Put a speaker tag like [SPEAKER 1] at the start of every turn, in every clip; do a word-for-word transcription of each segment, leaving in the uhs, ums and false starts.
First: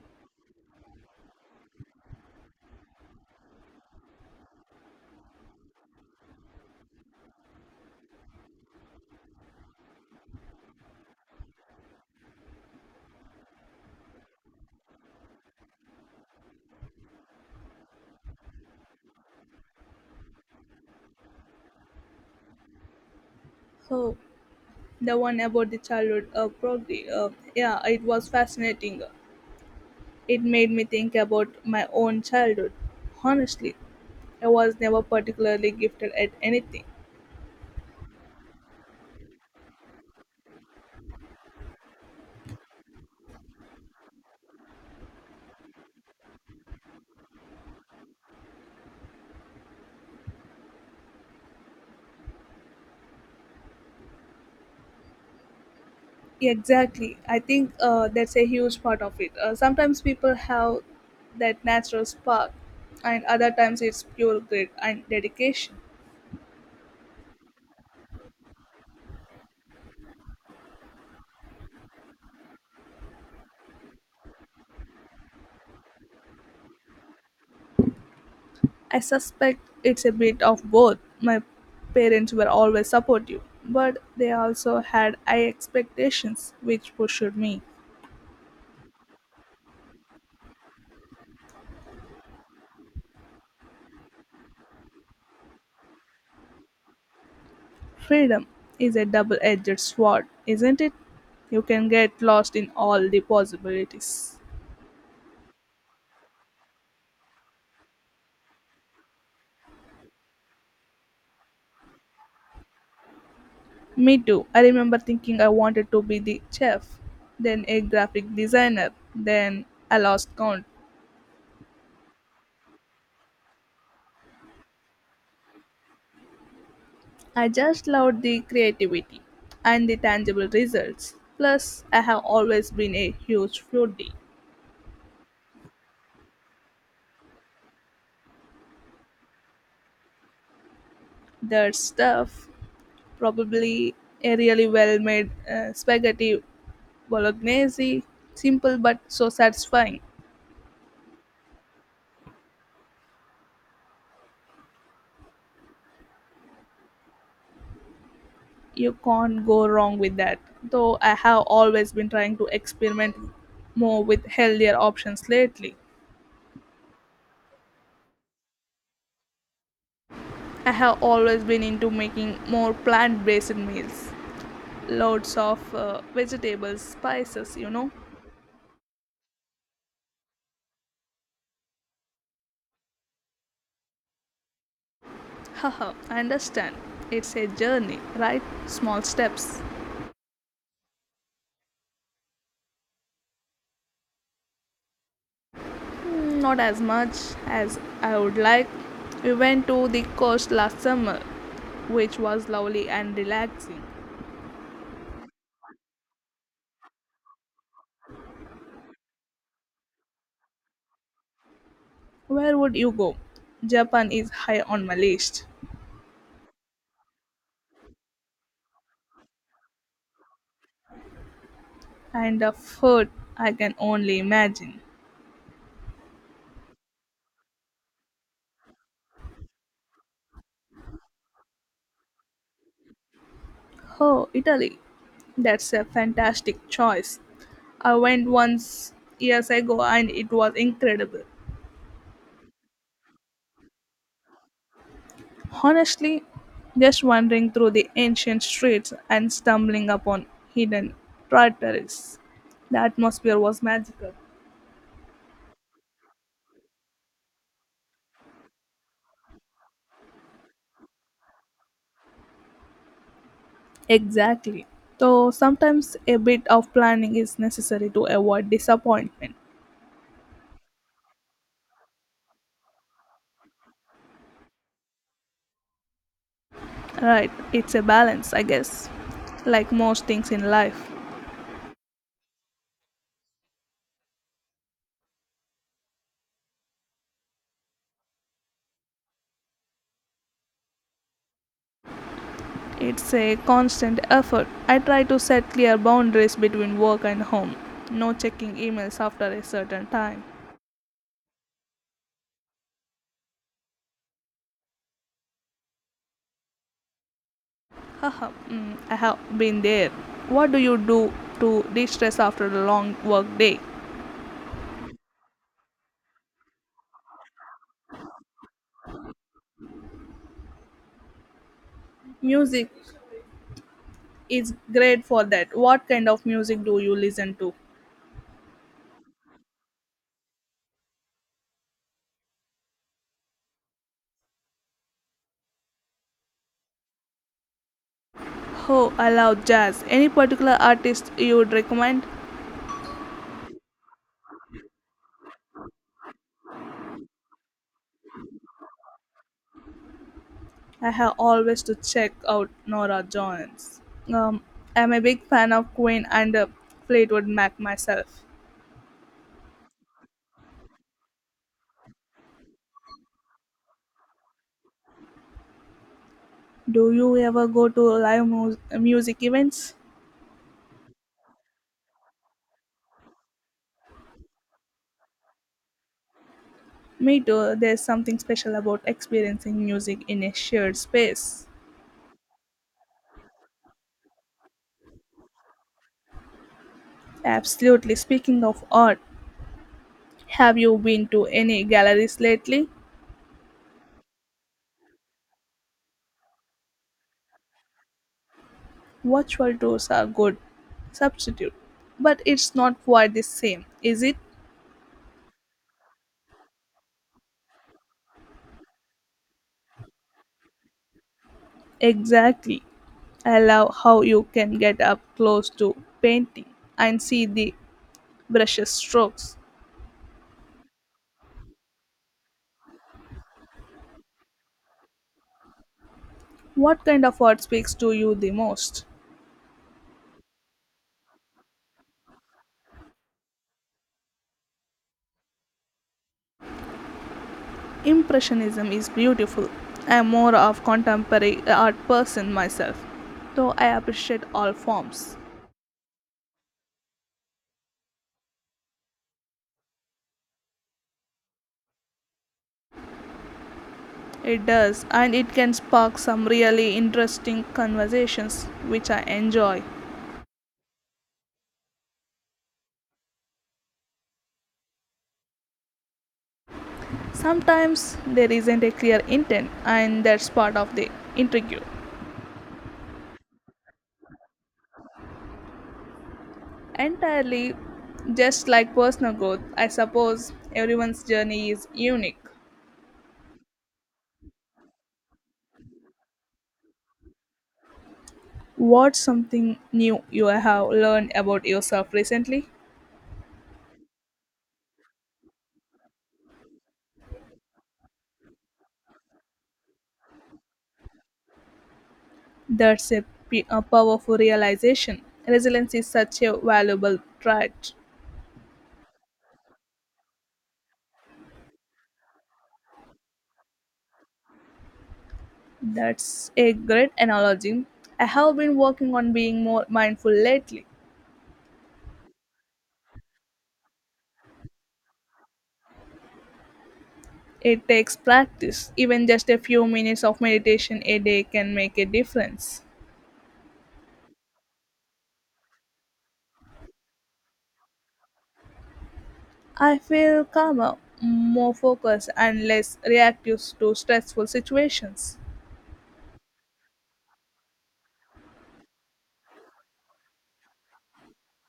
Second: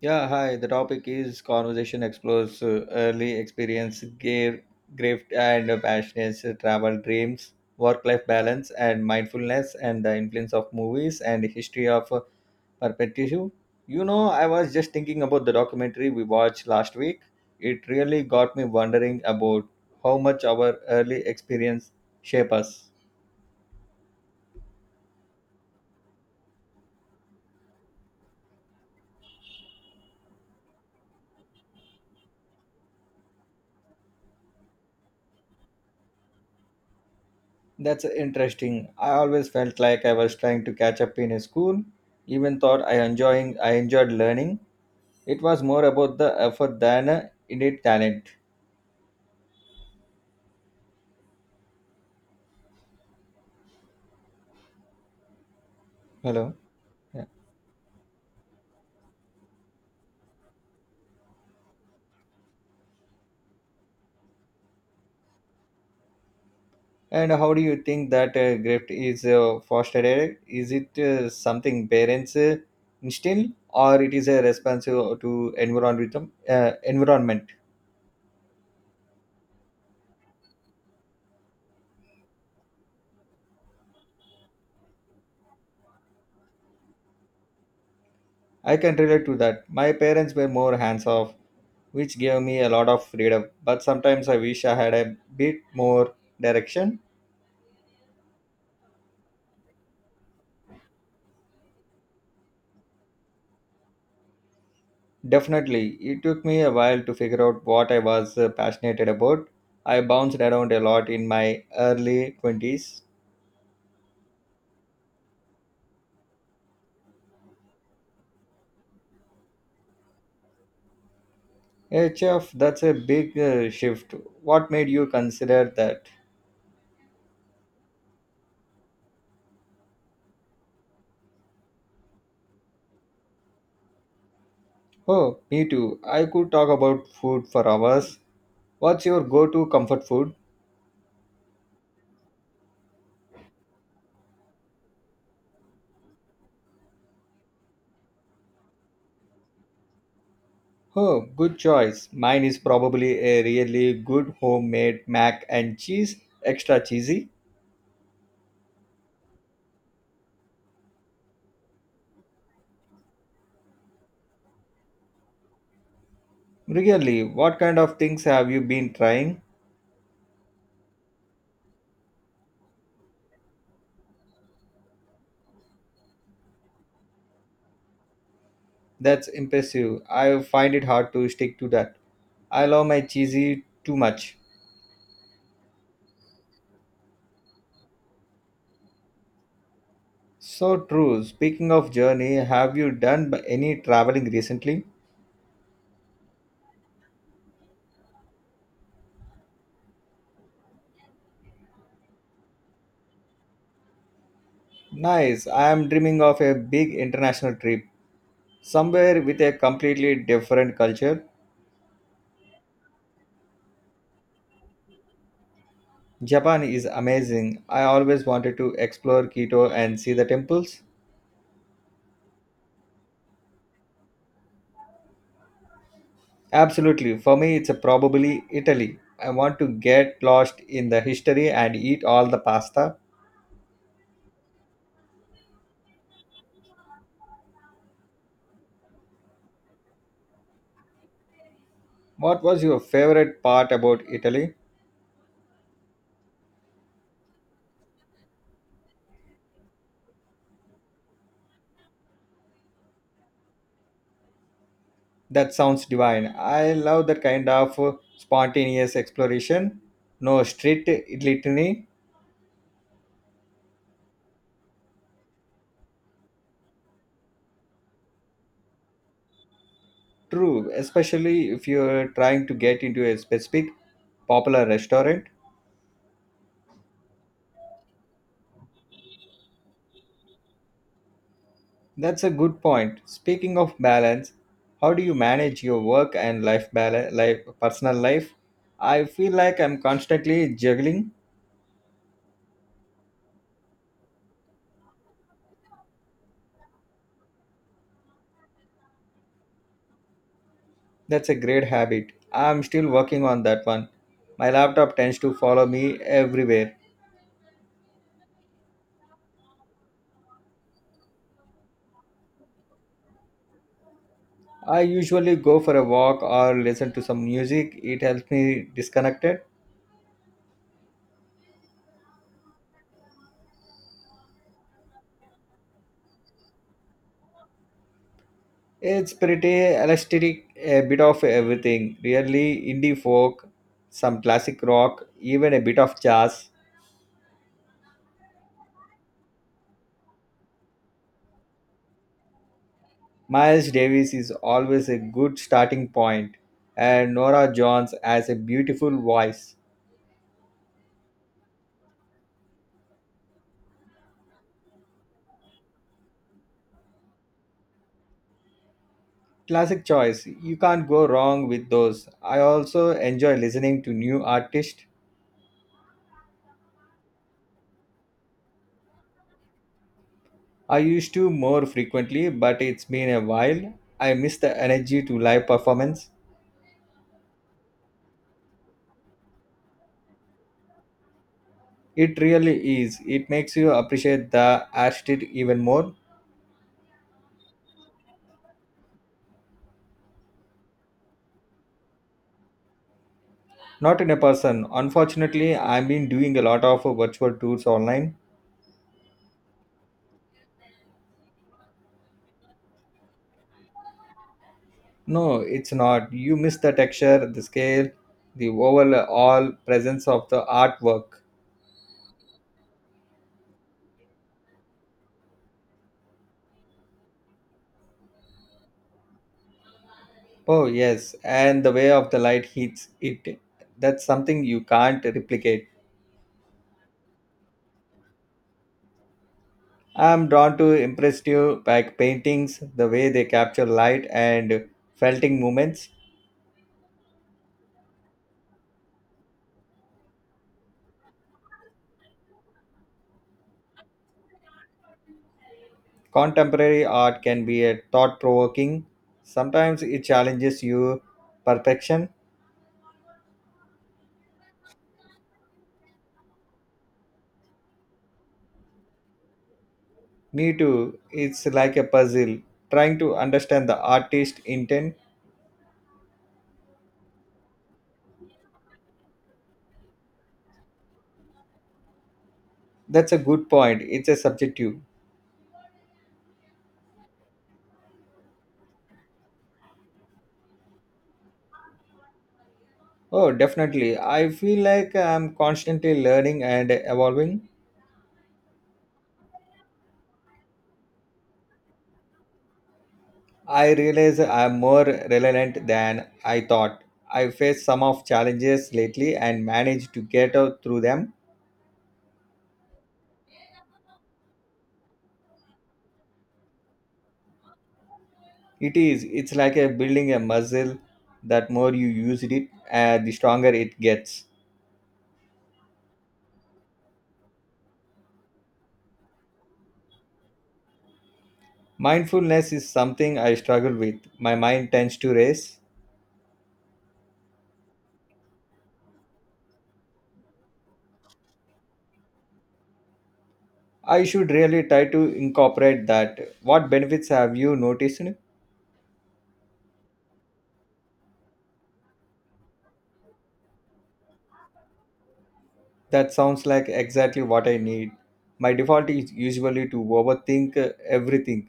[SPEAKER 1] Yeah, hi. The topic is conversation explores uh, early experience, gear, grift and uh, passions, uh, travel dreams, work-life balance, and mindfulness, and the influence of movies and history of uh, perspective. You know, I was just thinking about the documentary we watched last week. It really got me wondering about how much our early experience shape us.
[SPEAKER 2] So the one about the childhood uh, progress. Uh, yeah, it was fascinating. It made me think about my own childhood. Honestly, I was never particularly gifted at anything.
[SPEAKER 1] That's interesting. I always felt like I was trying to catch up in a school. Even thought I enjoying I enjoyed learning. It was more about the effort than uh, innate talent. Hello.
[SPEAKER 2] Exactly.
[SPEAKER 1] Yeah.
[SPEAKER 2] I think uh, that's a huge part of it. Uh, sometimes people have that natural spark, and other times it's pure grit and dedication.
[SPEAKER 1] And how do you think that uh, grift is uh, fostered? Is it uh, something parents uh, instill, or it is a response uh, to environment? Uh, environment.
[SPEAKER 2] I suspect it's a bit of both. My parents were always supportive, but they also had high expectations, which pushed me.
[SPEAKER 1] I can relate to that. My parents were more hands off, which gave me a lot of freedom. But sometimes I wish I had a bit more direction.
[SPEAKER 2] Freedom is a double edged sword, isn't it? You can get lost in all the possibilities.
[SPEAKER 1] Definitely. It took me a while to figure out what I was uh, passionate about. I bounced around a lot in my early twenties.
[SPEAKER 2] Me too. I remember thinking I wanted to be the chef, then a graphic designer, then I lost count.
[SPEAKER 1] Hey, chef, that's a big uh, shift. What made you consider that?
[SPEAKER 2] I just loved the creativity and the tangible results. Plus, I have always been a huge foodie.
[SPEAKER 1] Oh, me too. I could talk about food for hours. What's your go to comfort food?
[SPEAKER 2] Their stuff. Probably a really well made uh, spaghetti bolognese, simple but so satisfying.
[SPEAKER 1] Oh, good choice. Mine is probably a really good homemade mac and cheese, extra cheesy.
[SPEAKER 2] You can't go wrong with that. Though I have always been trying to experiment more with healthier options lately.
[SPEAKER 1] Really, what kind of things have you been trying?
[SPEAKER 2] I have always been into making more plant based meals. Loads of uh, vegetables, spices, you know.
[SPEAKER 1] That's impressive. I find it hard to stick to that. I love my cheesy too much.
[SPEAKER 2] Haha, I understand. It's a journey, right? Small steps.
[SPEAKER 1] So true. Speaking of journey, have you done b- any traveling recently?
[SPEAKER 2] Not as much as I would like. We went to the coast last summer, which was lovely and relaxing.
[SPEAKER 1] Nice. I am dreaming of a big international trip, somewhere with a completely different culture.
[SPEAKER 2] Where would you go? Japan is high on my list,
[SPEAKER 1] Japan is amazing. I always wanted to explore Kyoto and see the temples.
[SPEAKER 2] and the food I can only imagine.
[SPEAKER 1] Absolutely. For me, it's probably Italy. I want to get lost in the history and eat all the pasta.
[SPEAKER 2] Oh, Italy. That's a fantastic choice. I went once years ago and it was incredible.
[SPEAKER 1] What was your favorite part about Italy?
[SPEAKER 2] Honestly, just wandering through the ancient streets and stumbling upon hidden tributaries. The atmosphere was magical.
[SPEAKER 1] That sounds divine. I love that kind of uh, spontaneous exploration. No strict litany.
[SPEAKER 2] Exactly. So sometimes a bit of planning is necessary to avoid disappointment.
[SPEAKER 1] True, especially if you're trying to get into a specific popular restaurant.
[SPEAKER 2] Right, it's a balance, I guess. Like most things in life,
[SPEAKER 1] That's a good point. Speaking of balance, how do you manage your work and life balance, life personal life? I feel like I'm constantly juggling.
[SPEAKER 2] it's a constant effort. I try to set clear boundaries between work and home. No checking emails after a certain time.
[SPEAKER 1] That's a great habit. I'm still working on that one. My laptop tends to follow me everywhere.
[SPEAKER 2] Haha, mm, I have been there. What do you do to de stress after a long work day?
[SPEAKER 1] I usually go for a walk or listen to some music. It helps me disconnected.
[SPEAKER 2] Music is great for that. What kind of music do you listen to?
[SPEAKER 1] It's pretty elastic, a bit of everything. Really indie folk, some classic rock, even a bit of jazz.
[SPEAKER 2] Oh, I love jazz. Any particular artist you would recommend?
[SPEAKER 1] Miles Davis is always a good starting point, and Nora Jones has a beautiful voice.
[SPEAKER 2] I have always to check out Nora Jones. Um, I'm a big fan of Queen and uh, Fleetwood Mac myself.
[SPEAKER 1] Classic choice. You can't go wrong with those. I also enjoy listening to new artists.
[SPEAKER 2] Do you ever go to live mu- music events?
[SPEAKER 1] I used to more frequently, but it's been a while. I miss the energy to live performance.
[SPEAKER 2] Me too. There's something special about experiencing music in a shared space.
[SPEAKER 1] It really is. It makes you appreciate the artist even more.
[SPEAKER 2] Absolutely. Speaking of art, have you been to any galleries lately?
[SPEAKER 1] Not in a person. Unfortunately, I've been doing a lot of virtual tours online.
[SPEAKER 2] Virtual tours are good substitute, but it's not quite the same, is it?
[SPEAKER 1] No, it's not. You miss the texture, the scale, the overall presence of the artwork.
[SPEAKER 2] Exactly. I love how you can get up close to painting and see the brushes strokes.
[SPEAKER 1] Oh, yes, and the way of the light hits it. That's something you can't replicate.
[SPEAKER 2] What kind of art speaks to you the most?
[SPEAKER 1] I'm drawn to impressive pack paintings, the way they capture light and felting moments.
[SPEAKER 2] Impressionism is beautiful. I am more of contemporary art person myself, though I appreciate all forms.
[SPEAKER 1] Contemporary art can be a thought provoking. Sometimes it challenges you perfection.
[SPEAKER 2] It does, and it can spark some really interesting conversations, which I enjoy.
[SPEAKER 1] Me too. It's like a puzzle, trying to understand the artist intent.
[SPEAKER 2] Sometimes there isn't a clear intent, and that's part of the intrigue.
[SPEAKER 1] That's a good point. It's a subjective.
[SPEAKER 2] Entirely, just like personal growth, I suppose everyone's journey is unique.
[SPEAKER 1] Oh, definitely. I feel like I'm constantly learning and evolving.
[SPEAKER 2] What's something new you have learned about yourself recently?
[SPEAKER 1] I realize I'm more relevant than I thought. I faced some of challenges lately and managed to get out through them.
[SPEAKER 2] That's a, p- a powerful realization. Resilience is such a valuable trait.
[SPEAKER 1] It is. It's like a building a muscle. That more you use it, uh, the stronger it gets.
[SPEAKER 2] That's a great analogy. I have been working on being more mindful lately.
[SPEAKER 1] Mindfulness is something I struggle with. My mind tends to race.
[SPEAKER 2] It takes practice. Even just a few minutes of meditation a day can make a difference.
[SPEAKER 1] I should really try to incorporate that. What benefits have you noticed?
[SPEAKER 2] I feel calmer, more focused, and less reactive to stressful situations.
[SPEAKER 1] That sounds like exactly what I need. My default is usually to overthink uh, everything.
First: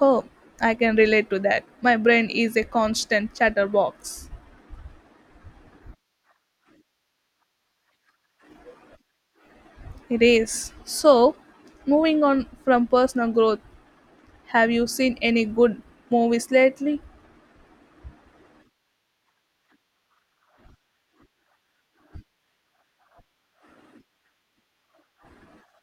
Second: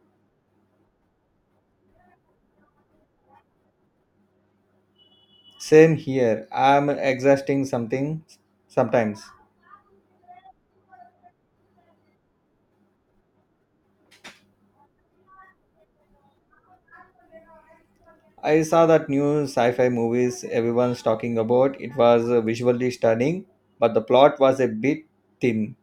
[SPEAKER 2] Oh, I can relate to that. My brain is a constant chatterbox.
[SPEAKER 1] Same here. I'm exhausting something sometimes.
[SPEAKER 2] It is. So, moving on from personal growth, have you seen any good movies lately?
[SPEAKER 1] I saw that new sci-fi movies everyone's talking about. It was uh, visually stunning, but the plot was a bit thin.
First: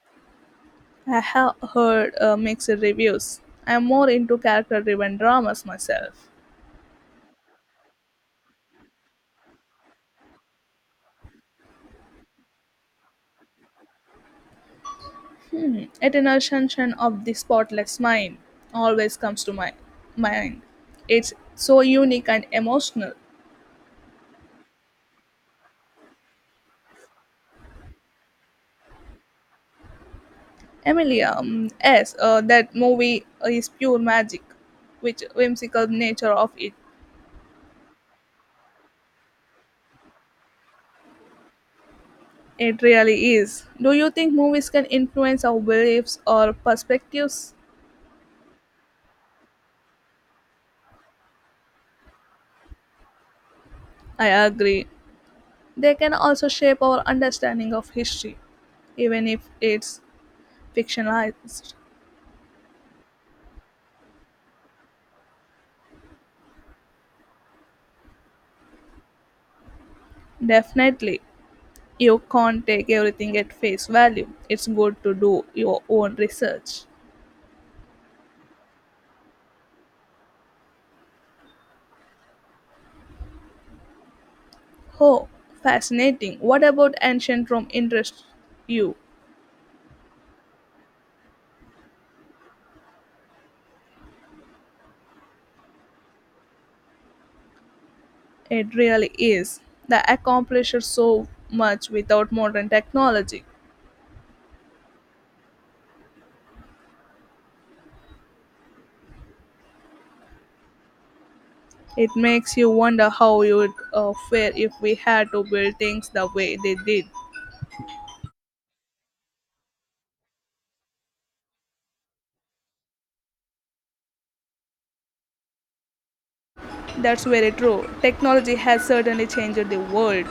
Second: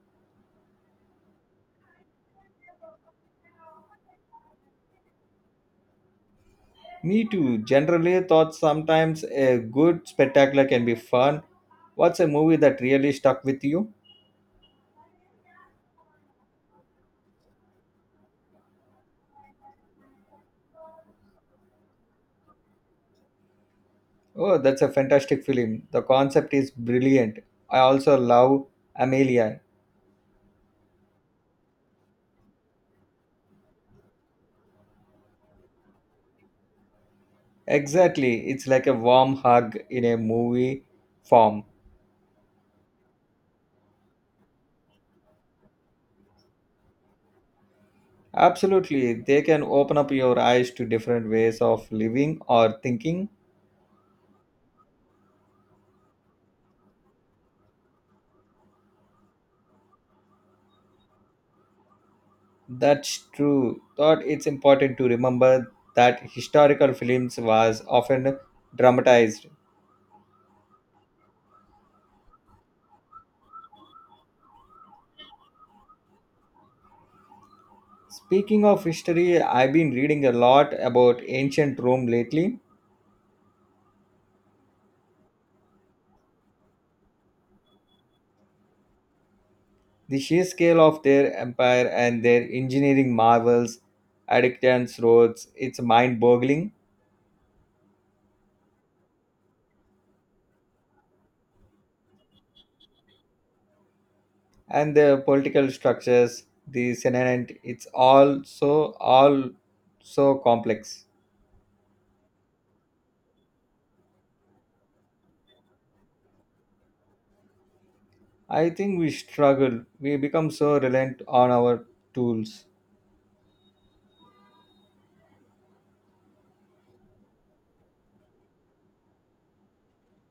[SPEAKER 2] I have heard uh, mixed reviews. I am more into character driven dramas myself.
[SPEAKER 1] Me too. Generally thought sometimes a good spectacular can be fun. What's a movie that really stuck with you?
[SPEAKER 2] Eternal Sunshine of the Spotless Mind always comes to my mind. It's so unique and emotional.
[SPEAKER 1] Oh, that's a fantastic film. The concept is brilliant. I also love Amelia.
[SPEAKER 2] Emilia, um, yes, uh, that movie is pure magic, which whimsical nature of it.
[SPEAKER 1] Exactly. It's like a warm hug in a movie form.
[SPEAKER 2] It really is. Do you think movies can influence our beliefs or perspectives?
[SPEAKER 1] Absolutely, they can open up your eyes to different ways of living or thinking.
[SPEAKER 2] I agree. They can also shape our understanding of history even if it's fictionalized.
[SPEAKER 1] That's true. Thought it's important to remember that historical films was often dramatized.
[SPEAKER 2] Definitely. You can't take everything at face value. It's good to do your own research.
[SPEAKER 1] Speaking of history, I've been reading a lot about ancient Rome lately.
[SPEAKER 2] Oh, fascinating. What about ancient Rome interests you?
[SPEAKER 1] The sheer scale of their empire and their engineering marvels, aqueducts, roads, it's mind-boggling.
[SPEAKER 2] It really is. They accomplished so much without modern technology.
[SPEAKER 1] And the political structures the senate it's all so all so complex.
[SPEAKER 2] It makes you wonder how you would uh, fare if we had to build things the way they did.
[SPEAKER 1] I think we struggle we become so reliant on our tools.
[SPEAKER 2] That's very true. Technology has certainly changed the world.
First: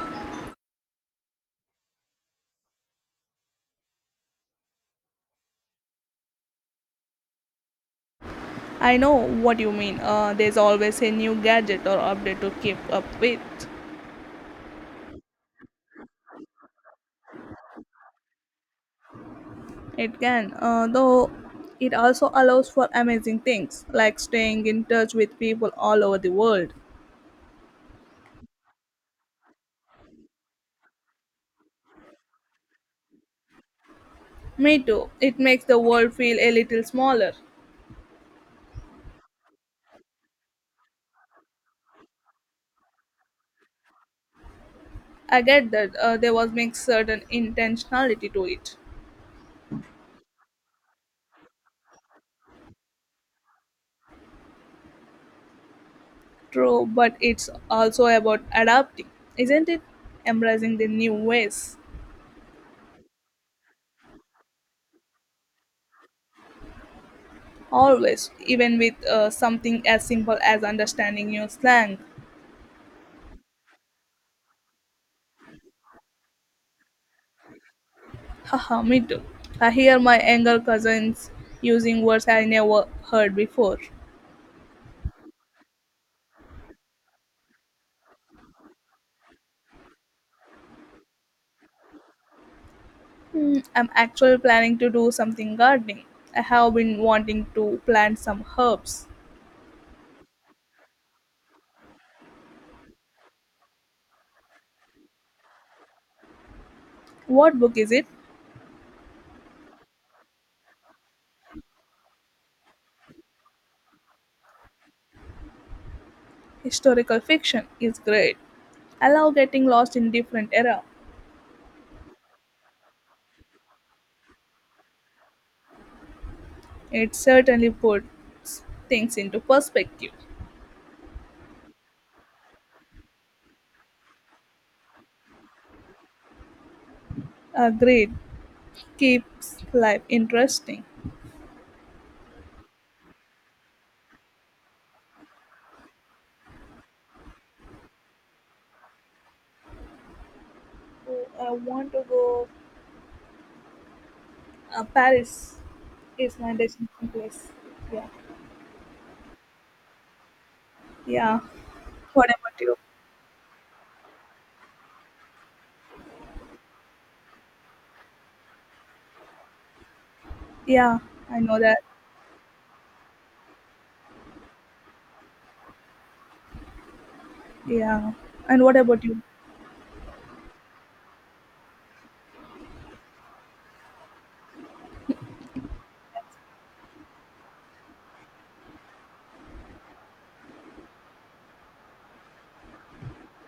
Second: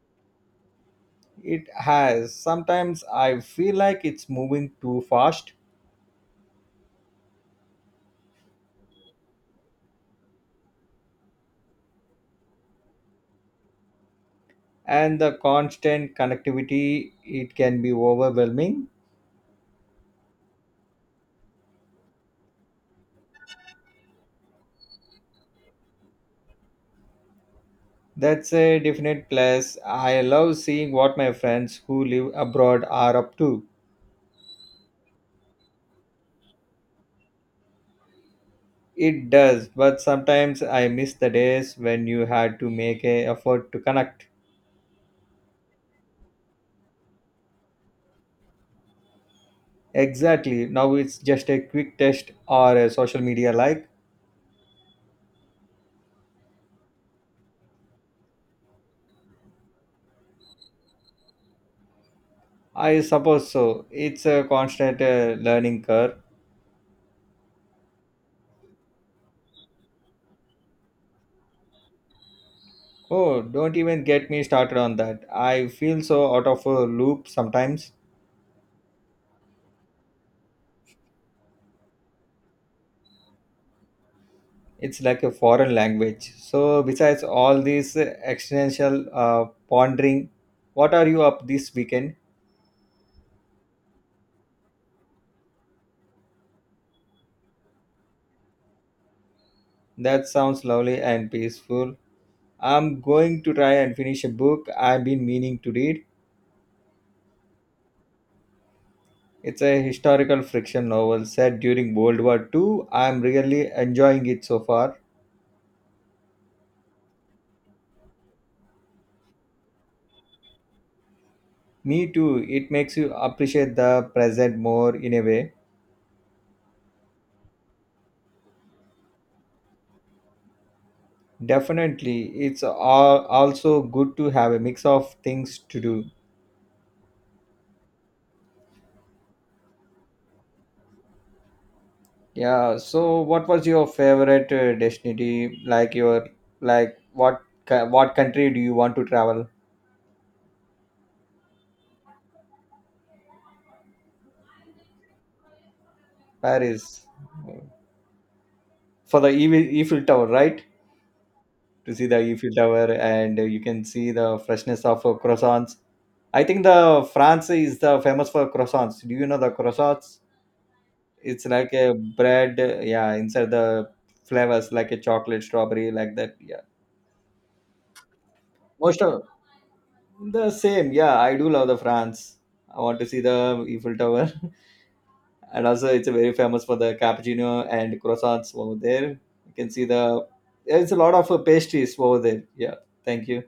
[SPEAKER 1] It has. Sometimes I feel like it's moving too fast.
[SPEAKER 2] I know what you mean. Uh, there's always a new gadget or update to keep up with.
[SPEAKER 1] And the constant connectivity, it can be overwhelming.
[SPEAKER 2] It can, uh, though, it also allows for amazing things like staying in touch with people all over the world.
[SPEAKER 1] That's a definite plus. I love seeing what my friends who live abroad are up to.
[SPEAKER 2] Me too. It makes the world feel a little smaller.
[SPEAKER 1] It does, but sometimes I miss the days when you had to make a effort to connect.
[SPEAKER 2] I get that uh, there was makes certain intentionality to it.
[SPEAKER 1] Exactly. Now it's just a quick test or a social media like.
[SPEAKER 2] True, but it's also about adapting, isn't it? Embracing the new ways.
[SPEAKER 1] I suppose so. It's a constant uh, learning curve.
[SPEAKER 2] Always, even with uh, something as simple as understanding new slang.
[SPEAKER 1] Oh, don't even get me started on that. I feel so out of a loop sometimes.
[SPEAKER 2] Haha, me too. I hear my younger cousins using words I never heard before.
[SPEAKER 1] It's like a foreign language. So, besides all this uh, existential uh, pondering, what are you up this weekend?
[SPEAKER 2] Hmm, I'm actually planning to do something gardening. I have been wanting to plant some herbs.
[SPEAKER 1] That sounds lovely and peaceful. I'm going to try and finish a book I've been meaning to read.
[SPEAKER 2] What book is it?
[SPEAKER 1] It's a historical fiction novel set during World War two. I'm really enjoying it so far.
[SPEAKER 2] Historical fiction is great. I love getting lost in different era.
[SPEAKER 1] Me too. It makes you appreciate the present more in a way.
[SPEAKER 2] It certainly puts things into perspective.
[SPEAKER 1] Definitely. It's al- also good to have a mix of things to do.
[SPEAKER 2] Agreed. Keeps life interesting.
[SPEAKER 1] Yeah, so what was your favorite uh, destination? Like your like what co- what country do you want to travel?
[SPEAKER 2] Oh, I want to go. Uh, Paris is my
[SPEAKER 1] Paris
[SPEAKER 2] destination place. Yeah.
[SPEAKER 1] for the Eiffel Eiffel Tower, right?
[SPEAKER 2] Yeah.
[SPEAKER 1] To see the
[SPEAKER 2] What
[SPEAKER 1] Eiffel
[SPEAKER 2] about you?
[SPEAKER 1] Tower, and you can see the freshness of uh, croissants. I think the France is the famous for croissants. Do you know the croissants?
[SPEAKER 2] Yeah, I
[SPEAKER 1] It's
[SPEAKER 2] know
[SPEAKER 1] like
[SPEAKER 2] that.
[SPEAKER 1] a bread, uh, yeah, inside the flavors like a chocolate, strawberry, like that. Yeah,
[SPEAKER 2] Yeah. And what
[SPEAKER 1] most
[SPEAKER 2] about you?
[SPEAKER 1] of the same. Yeah, I do love the France. I want to see the Eiffel Tower, and also it's very famous for the cappuccino and croissants over there. You can see the there's a lot of uh, pastries over there. Yeah, thank you.